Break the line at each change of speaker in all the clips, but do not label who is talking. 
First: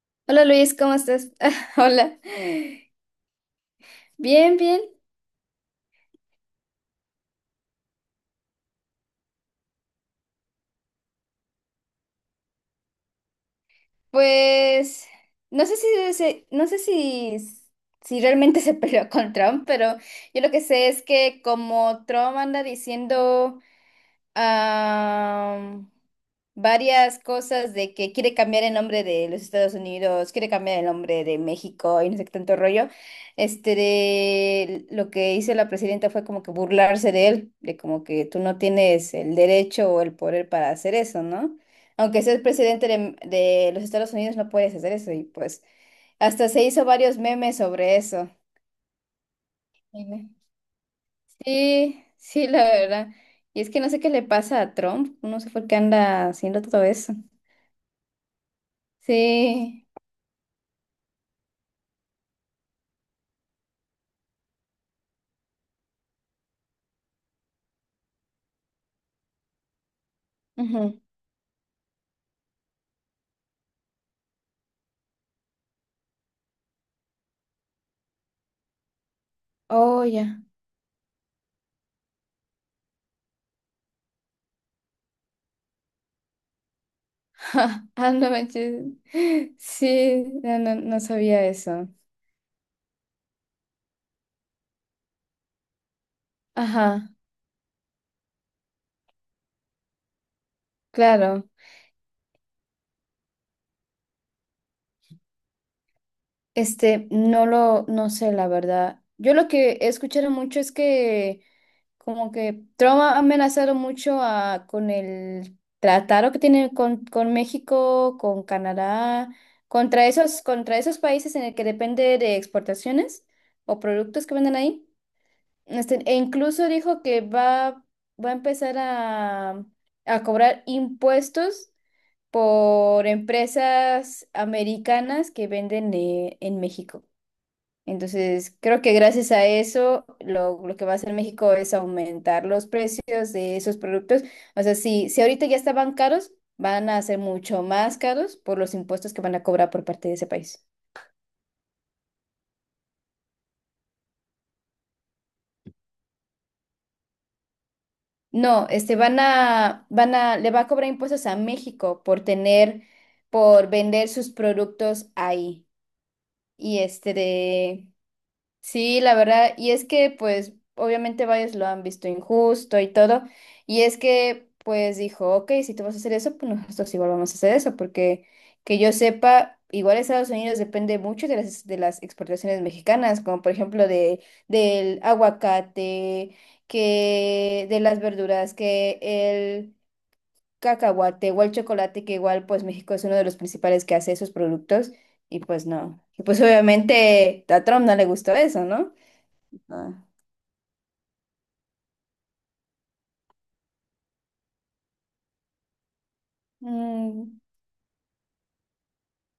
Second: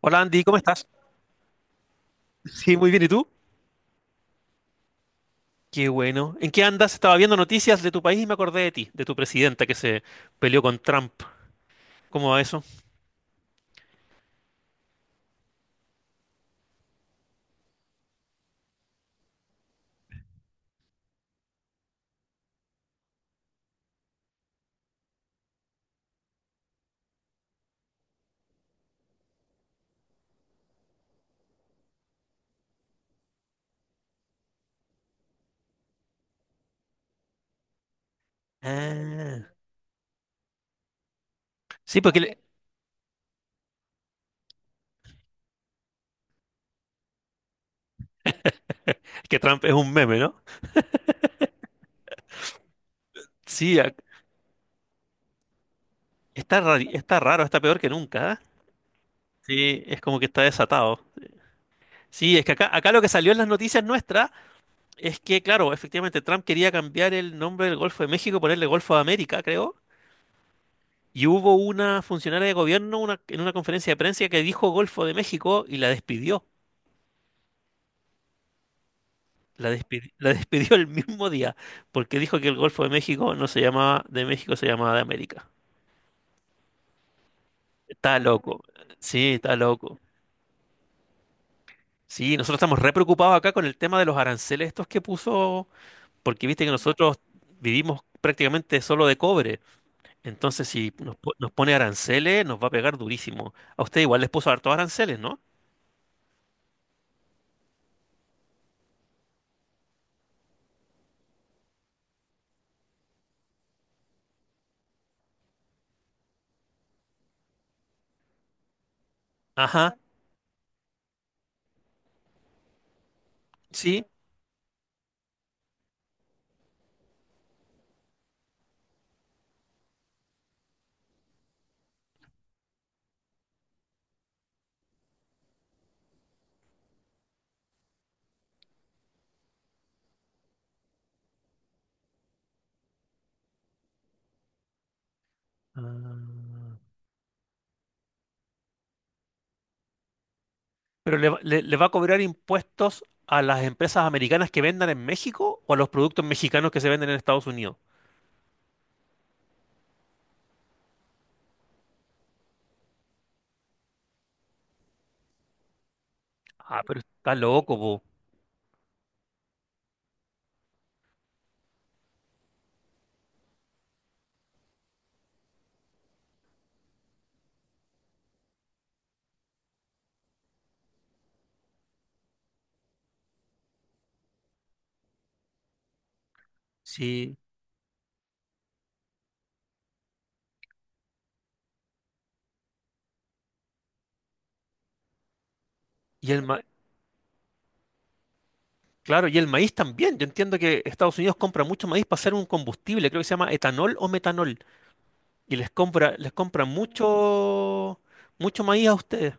Hola Andy,
Hola
¿cómo
Luis,
estás?
¿cómo estás? Hola.
Sí, muy bien, ¿y tú?
Bien, bien.
Qué bueno. ¿En qué andas? Estaba viendo noticias de tu país y me acordé de ti, de tu presidenta que se peleó con Trump. ¿Cómo va eso?
Pues no sé si no sé si si realmente se peleó con Trump, pero yo lo que sé es que como Trump anda diciendo am, varias cosas de que quiere cambiar el nombre de los Estados Unidos, quiere cambiar el nombre de México y no sé qué tanto rollo. Este de lo que hizo la presidenta fue como que burlarse de él, de como que tú no tienes el
Ah,
derecho o el poder para hacer eso, ¿no?
sí,
Aunque seas presidente de los Estados Unidos, no puedes hacer eso. Y pues hasta se hizo varios memes sobre eso.
que Trump es un meme, ¿no?
Sí, sí, la verdad. Y es
Sí,
que no sé qué le pasa a Trump, no sé por qué anda haciendo todo eso.
está raro, está peor que nunca. ¿Eh? Sí,
Sí,
es como que está desatado. Sí, es que acá lo que salió en las noticias nuestras es que, claro, efectivamente Trump quería cambiar el nombre del Golfo de México, ponerle Golfo de América, creo.
ujú.
Y hubo una funcionaria de gobierno en una conferencia de prensa que dijo Golfo de México y la despidió.
Oh,
La
ya.
despidió el mismo día porque dijo que el Golfo de México no se llamaba de México, se llamaba de América.
Ah,
Está
no
loco.
manches.
Sí, está loco.
Sí, no, no, no sabía eso.
Sí, nosotros estamos re preocupados acá con el tema de los aranceles estos que puso, porque viste que
Ajá,
nosotros vivimos prácticamente solo de cobre. Entonces, si
claro.
nos pone aranceles, nos va a pegar durísimo. A usted igual les puso hartos aranceles, ¿no?
Este, no lo, no sé, la verdad. Yo lo que he escuchado mucho es que como que Trump ha amenazado mucho a, con el tratado que tiene con México, con Canadá,
Ajá,
contra esos países en el que depende de exportaciones o
sí.
productos que venden ahí. Este, e incluso dijo que va, va a empezar a, a cobrar impuestos por empresas americanas que venden en México. Entonces, creo que gracias a eso, lo que va a hacer México es aumentar los precios de esos productos. O sea, si ahorita ya estaban caros,
Ah.
van a ser mucho más caros por los impuestos que van a cobrar por parte de ese país.
Pero le va a cobrar impuestos a las empresas americanas que vendan en México o a los productos mexicanos que se venden en Estados Unidos.
No, este, le va a cobrar impuestos a México por tener, por vender sus productos ahí. Y
Ah, pero
este
está loco,
de,
po.
sí, la verdad, y es que pues obviamente varios lo han visto injusto y todo, y es que pues dijo, ok, si tú vas a hacer eso, pues nosotros igual vamos a hacer eso, porque que yo sepa, igual Estados Unidos depende mucho de las exportaciones mexicanas, como por ejemplo de, del aguacate,
Sí.
que de las verduras, que el cacahuate o el chocolate, que igual pues México es uno de los principales que hace esos productos, y pues no, y
Y
pues
el ma-
obviamente a Trump no le gustó eso, ¿no?
claro, y el maíz
Ah,
también. Yo entiendo que Estados Unidos compra mucho maíz para hacer un combustible, creo que se llama etanol o metanol. Y les compra
mm,
mucho, mucho maíz a ustedes.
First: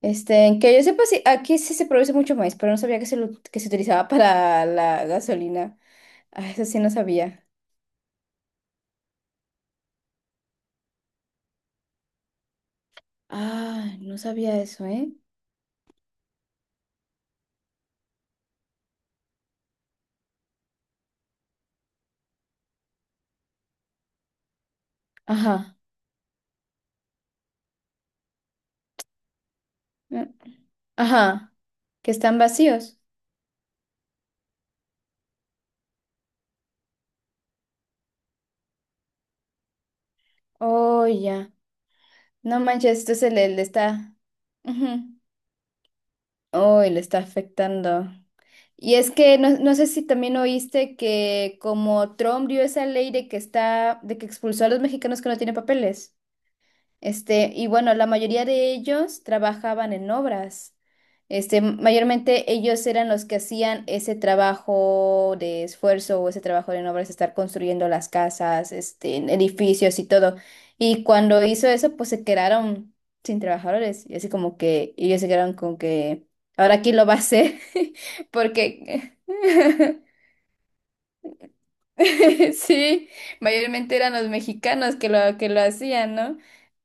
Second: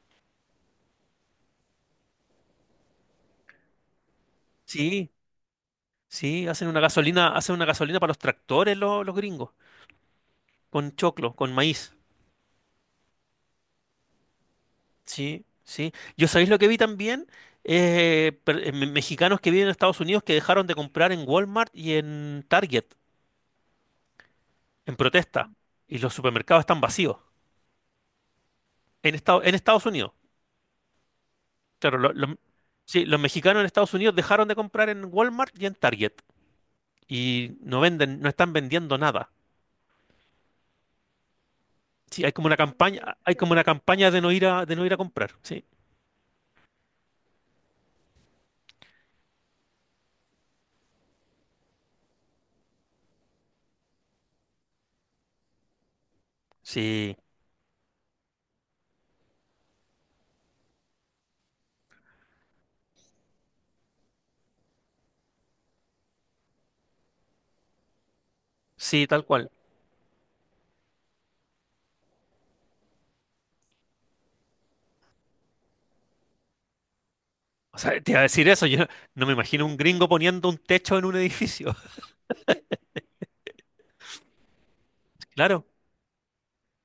este, que yo sepa, sí, aquí sí se produce mucho maíz, pero no sabía que que se utilizaba para la
Sí,
gasolina.
sí,
Ah, eso
hacen
sí
una
no
gasolina,
sabía.
hacen una gasolina para los tractores los gringos, con choclo, con maíz.
Ah, no sabía eso, ¿eh?
Sí, sí. Yo sabéis lo que vi también, mexicanos que viven en Estados Unidos que dejaron de comprar en Walmart y en Target en protesta
Ajá.
y los supermercados están vacíos en Estados Unidos.
Mm, ajá.
Claro,
Que están vacíos.
sí, los mexicanos en Estados Unidos dejaron de comprar en Walmart y en Target y no venden, no están vendiendo nada.
Oh, ya.
Sí, hay como una
No manches, esto
campaña,
se
hay
le,
como
le
una campaña
está.
de no ir a
Ujú.
comprar. Sí,
Oh, y le está afectando. Y es que no, no sé si también oíste que como Trump dio esa ley de que está, de que expulsó a los mexicanos que no tienen papeles.
sí,
Este, y bueno, la mayoría de ellos trabajaban en obras. Este, mayormente ellos eran los que hacían ese trabajo de esfuerzo o ese trabajo en obras, estar construyendo las casas,
sí,
este,
tal cual.
edificios y todo. Y cuando hizo eso, pues se quedaron sin trabajadores. Y así como que ellos se quedaron con que ahora quién lo va a hacer,
O sea, te iba a decir eso, yo
porque
no me imagino un gringo poniendo un techo en un edificio.
sí, mayormente eran los mexicanos que lo
Claro.
hacían, ¿no?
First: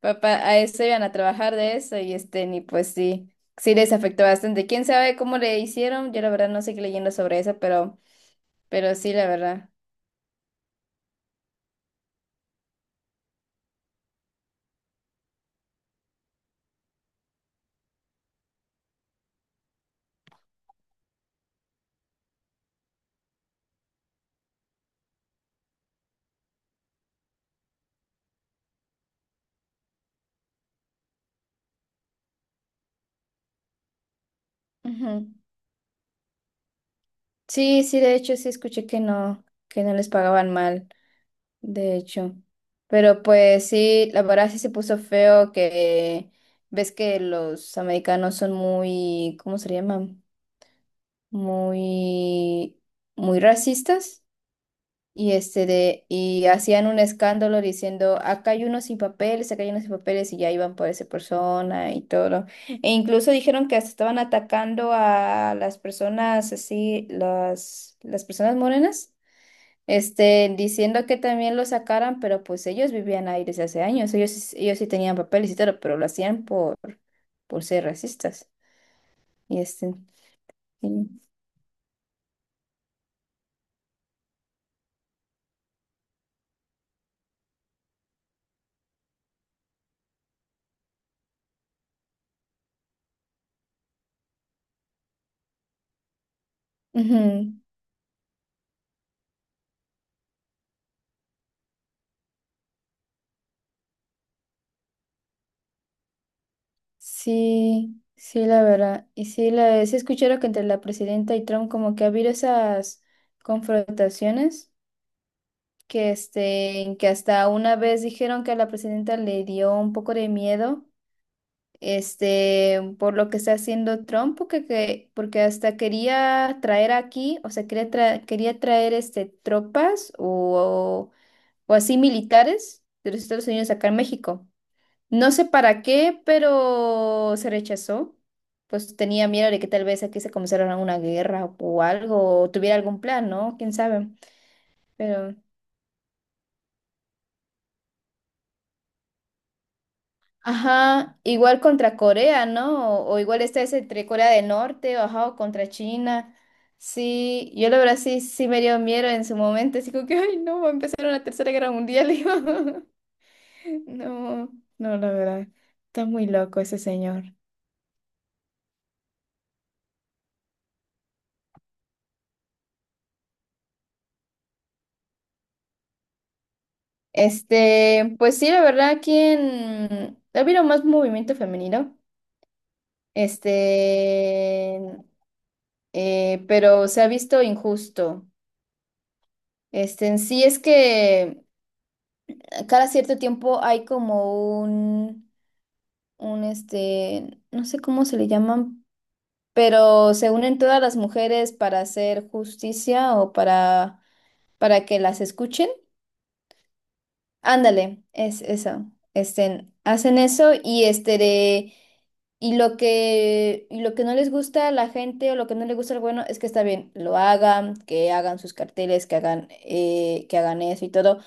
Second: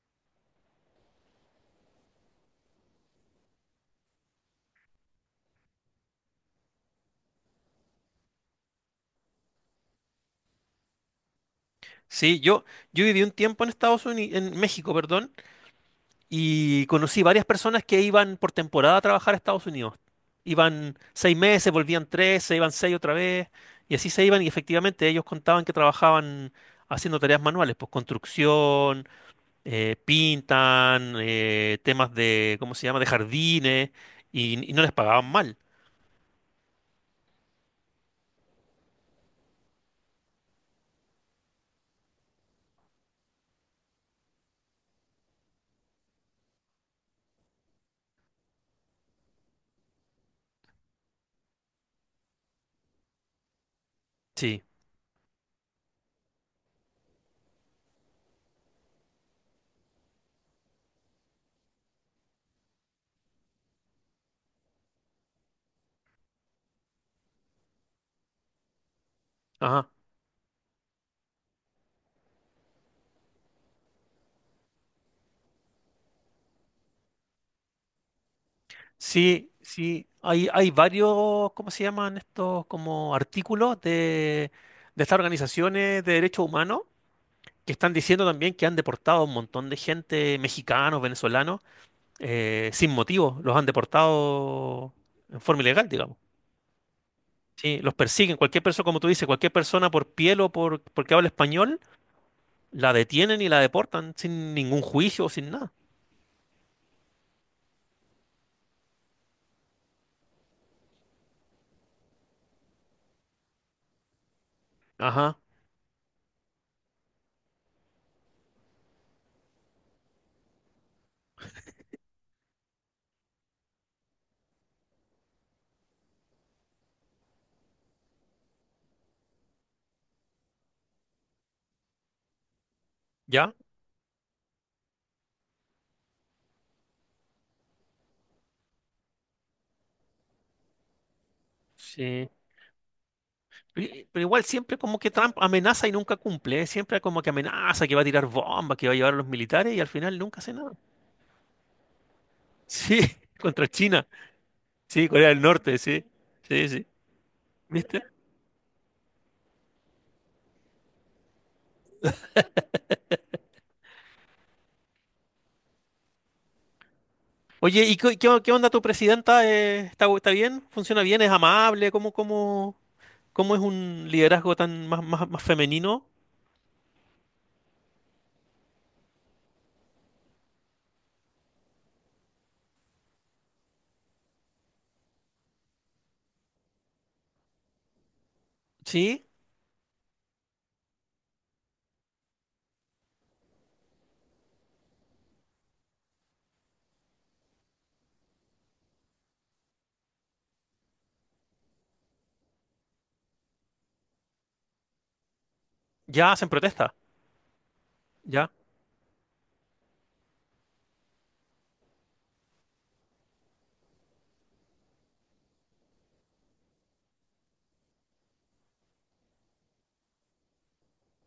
Papá, a eso iban a trabajar de eso y este, ni pues sí, sí les afectó bastante. ¿Quién sabe cómo le hicieron? Yo la verdad no seguí leyendo sobre eso, pero sí, la verdad.
Sí, yo viví un tiempo en Estados Unidos, en México, perdón, y conocí varias personas que iban por temporada a trabajar a Estados Unidos. Iban 6 meses, volvían tres, se iban seis otra vez, y así se iban, y efectivamente ellos contaban que trabajaban haciendo tareas manuales, pues construcción, pintan, temas de, ¿cómo se llama?, de jardines, y no les
Ujú.
pagaban mal.
Sí, sí, de hecho sí escuché que no les pagaban mal, de hecho. Pero pues sí, la verdad sí se puso feo que ves que los americanos son muy, ¿cómo se llama? Muy, muy racistas
Sí,
y, este de, y hacían un escándalo diciendo, acá hay unos sin papeles, acá hay unos sin papeles y ya iban por esa persona y todo. E incluso dijeron que hasta estaban atacando a las personas así, las personas morenas.
ajá.
Este, diciendo que también lo sacaran, pero pues ellos vivían ahí desde hace años, ellos sí tenían papeles y todo, pero lo hacían por ser racistas.
Sí,
Y este,
sí, hay
sí.
varios, ¿cómo se llaman estos como artículos de estas organizaciones de derechos humanos que están diciendo también que han deportado a un montón de gente, mexicanos, venezolanos, sin motivo, los han deportado en forma ilegal, digamos.
Ujú.
Sí, los persiguen, cualquier persona, como tú dices, cualquier persona por piel o por, porque habla español, la detienen y la deportan sin ningún juicio, sin nada.
Sí, sí, la verdad. Y sí, sí escucharon que entre la presidenta y Trump como que ha habido esas confrontaciones
Ajá,
que hasta una vez dijeron que a la presidenta le dio un poco de miedo, este, por lo que está haciendo Trump, porque hasta quería traer aquí, o sea, quería traer este, tropas o así militares de los Estados
¿ya?
Unidos acá en México. No sé para qué, pero se rechazó. Pues tenía miedo de que tal vez aquí se comenzara una guerra o
Sí.
algo, o tuviera algún plan, ¿no? ¿Quién sabe?
Pero igual siempre como que
Pero,
Trump amenaza y nunca cumple, ¿eh? Siempre como que amenaza, que va a tirar bombas, que va a llevar a los militares y al final nunca hace nada.
ajá, igual contra Corea,
Sí,
¿no? O, igual está
contra
ese
China,
entre Corea del Norte, o,
sí,
ajá,
Corea
o
del
contra
Norte, sí,
China.
sí, sí,
Sí, yo la verdad
¿viste?
sí, sí me dio miedo en su momento, así como que, ay, no, va a empezar una tercera guerra mundial. Y yo, no, no, la verdad, está muy loco ese señor.
Oye, ¿y qué onda tu presidenta? ¿Está, está bien? ¿Funciona bien? ¿Es amable? ¿Cómo es un liderazgo tan más, más, más femenino?
Este, pues sí, la verdad, aquí en... Ha habido más movimiento femenino, este, pero se ha visto injusto.
¿Sí?
Este, en sí es que cada cierto tiempo hay como un, este, no sé cómo se le llaman, pero se unen todas las mujeres para hacer justicia o para que las escuchen.
Ya hacen protesta,
Ándale, es
ya.
eso. Este, hacen eso y este de, y lo que no les gusta a la gente o lo que no le gusta al bueno es que está bien, lo hagan, que hagan sus carteles, que hagan eso y todo,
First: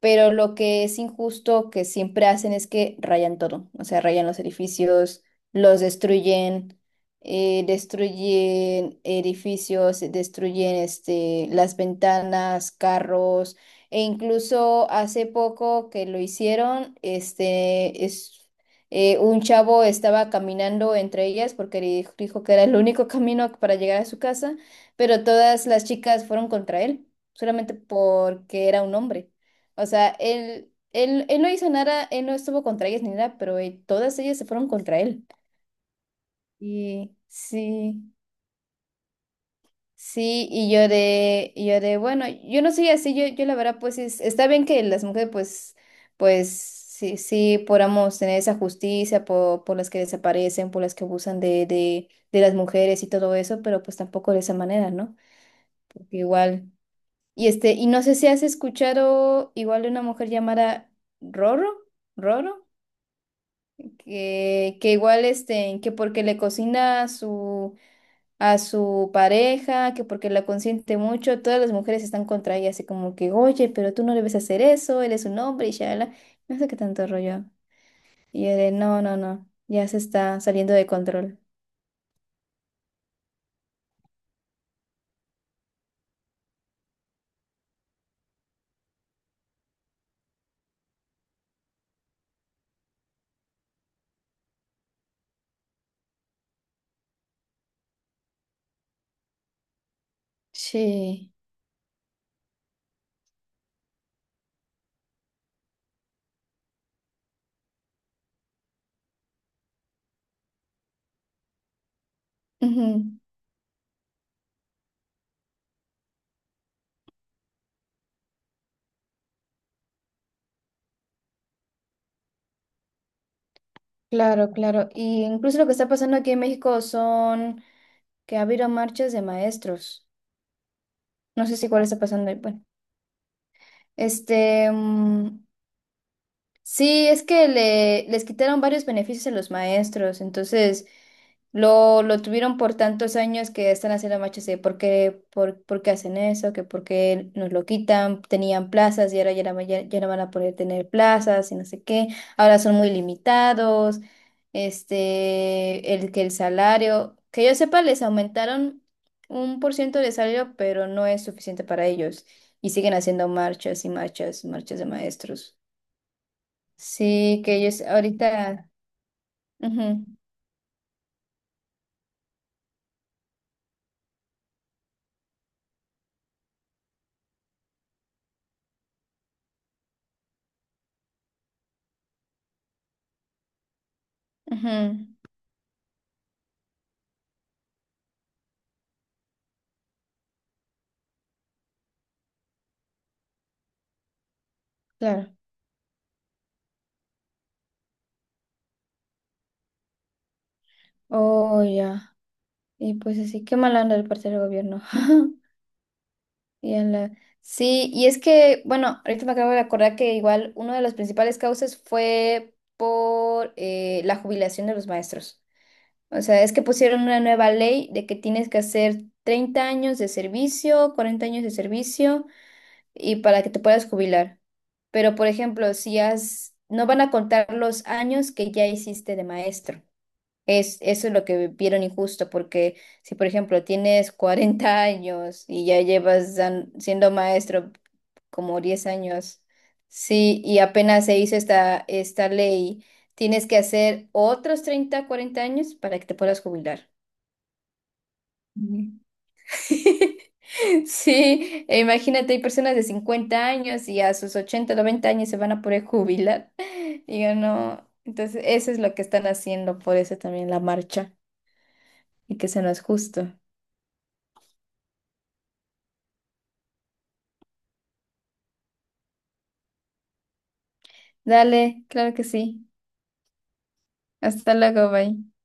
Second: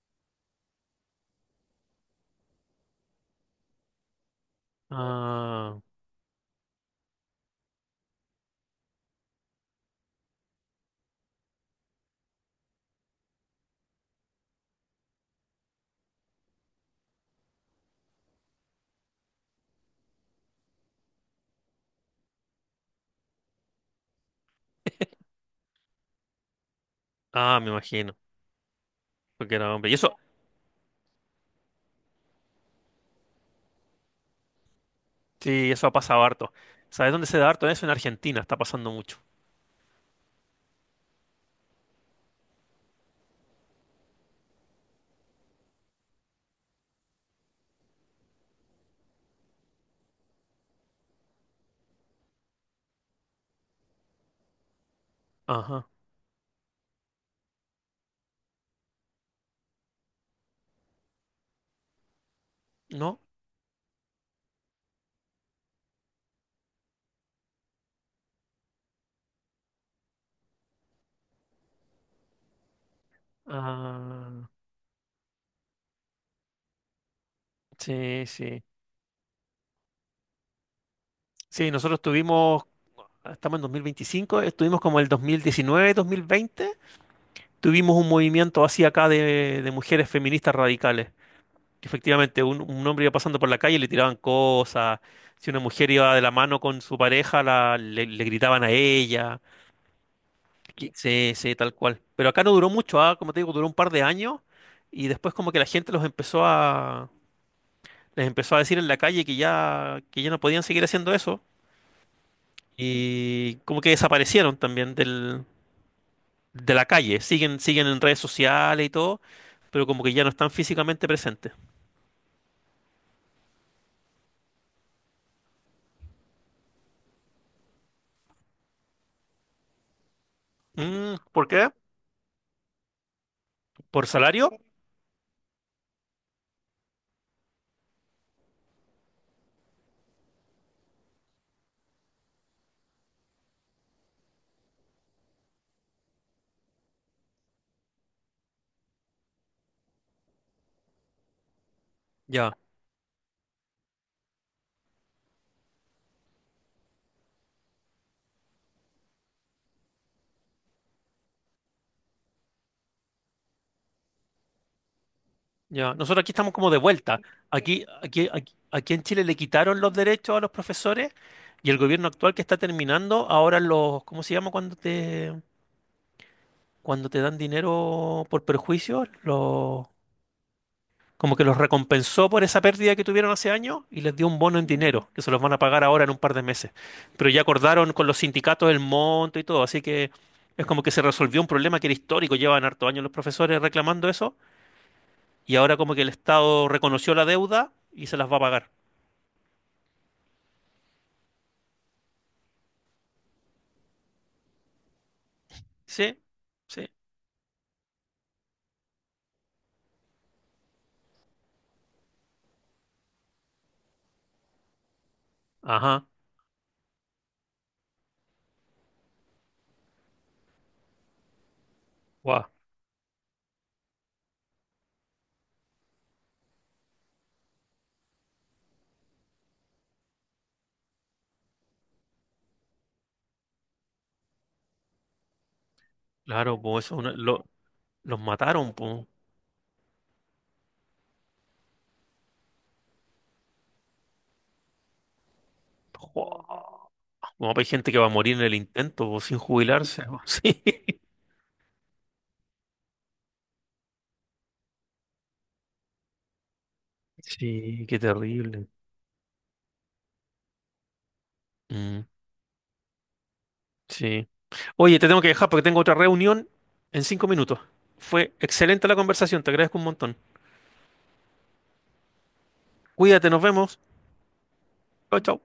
pero lo que es injusto que siempre hacen es que rayan todo, o sea, rayan los edificios,
Ah,
los destruyen, destruyen edificios, destruyen este las ventanas, carros e incluso hace poco que lo hicieron, este es un chavo estaba caminando entre ellas porque dijo que era el único camino para llegar a su casa, pero todas las chicas fueron contra él,
ah, me
solamente
imagino,
porque era un hombre.
porque era
O
hombre. ¿Y
sea,
eso?
él no hizo nada, él no estuvo contra ellas ni nada, pero todas ellas se fueron contra él.
Sí, eso ha pasado harto.
Y
¿Sabes dónde se da harto eso? En
sí.
Argentina está pasando mucho.
Sí, bueno, yo, no soy así, yo la verdad, pues es- está bien que las mujeres, pues, pues, sí, sí, podamos tener esa justicia por las que desaparecen, por las que abusan de las mujeres y todo eso, pero pues tampoco de esa manera, ¿no?
Ajá.
Porque igual, y este, y no sé si has escuchado igual de una mujer llamada Roro, Roro,
¿No?
que igual, este, que porque le cocina su a su pareja, que porque la consiente mucho, todas las mujeres están contra ella, así como que, oye, pero tú no debes
Ah,
hacer eso, él es un hombre y ya, no sé qué tanto rollo.
sí,
Y yo
sí.
de, no, no, no, ya se está saliendo de control.
Sí, nosotros estamos en 2025, estuvimos como el 2019, 2020, tuvimos un movimiento así acá de mujeres feministas radicales, que efectivamente, un hombre iba pasando por la calle y le tiraban cosas. Si una mujer iba de la mano con su pareja, le gritaban a ella. Sí,
Sí.
sí, tal cual. Pero acá no duró mucho, ah, como te digo, duró un par de años y después como que la gente los empezó a les empezó a decir en la calle que ya no podían seguir haciendo eso
Ujú,
y como que desaparecieron también del de la calle. Siguen en redes sociales y todo, pero como que ya no están físicamente presentes.
claro, claro. Y incluso lo que está pasando aquí en México son que ha habido marchas de maestros.
Mm,
No
¿por
sé si
qué?
cuál está pasando ahí. Bueno,
¿Por salario?
este, mm, sí, es que les quitaron varios beneficios a los maestros, entonces lo tuvieron por tantos años que están haciendo machos de por qué hacen eso, que por qué nos lo quitan, tenían plazas y ahora ya, no ya, ya no van a poder tener plazas y no sé qué,
Ya.
ahora son muy limitados, este, el que el salario, que yo sepa, les aumentaron un por ciento de salario, pero no es suficiente para ellos y siguen haciendo marchas y marchas, y marchas de maestros.
Ya, nosotros aquí estamos como de vuelta.
Sí, que ellos
Aquí, aquí, aquí,
ahorita.
aquí en Chile le quitaron los
Ujú,
derechos a los profesores y el gobierno actual que está terminando, ahora los, ¿cómo se llama cuando te dan dinero por perjuicio? Los, como que los recompensó por esa pérdida que tuvieron hace años y les dio un bono en
ujú,
dinero, que se los van a pagar ahora en un par de meses. Pero ya acordaron con los sindicatos el monto y todo, así que es como que se resolvió un problema que era histórico, llevan harto años los profesores reclamando eso.
claro.
Y ahora como que el Estado reconoció la deuda y se las va a pagar.
Oh, ya. Y pues así, qué mal anda el partido del gobierno.
Sí,
Y a
sí.
la- sí, y es que, bueno, ahorita me acabo de acordar que igual una de las principales causas fue por la jubilación de los maestros.
Ajá.
O sea, es que pusieron una nueva ley de que tienes que hacer 30 años de servicio, 40 años de servicio
Guau.
y para que te puedas jubilar. Pero, por ejemplo, si has, no van a contar los años que ya hiciste de maestro. Es, eso es lo que vieron injusto, porque si, por ejemplo, tienes 40 años y ya llevas
Claro, pues eso es
siendo maestro
los
como
mataron,
10
pues.
años, sí, y apenas se hizo esta ley, tienes que hacer otros 30 40 años para que te puedas jubilar.
Guau. Como hay gente que va a morir en el intento, po, sin jubilarse. Po. Sí.
Sí, e imagínate, hay personas de 50 años y a sus 80, 90 años se van a poder jubilar. Digo,
Sí,
no.
qué
Entonces,
terrible.
eso es lo que están haciendo, por eso también la marcha
Mm,
y que se nos justo.
sí. Oye, te tengo que dejar porque tengo otra reunión en 5 minutos. Fue excelente la conversación, te agradezco un montón.
Dale, claro que sí.
Cuídate, nos vemos.
Hasta luego, bye.
Chao, chao.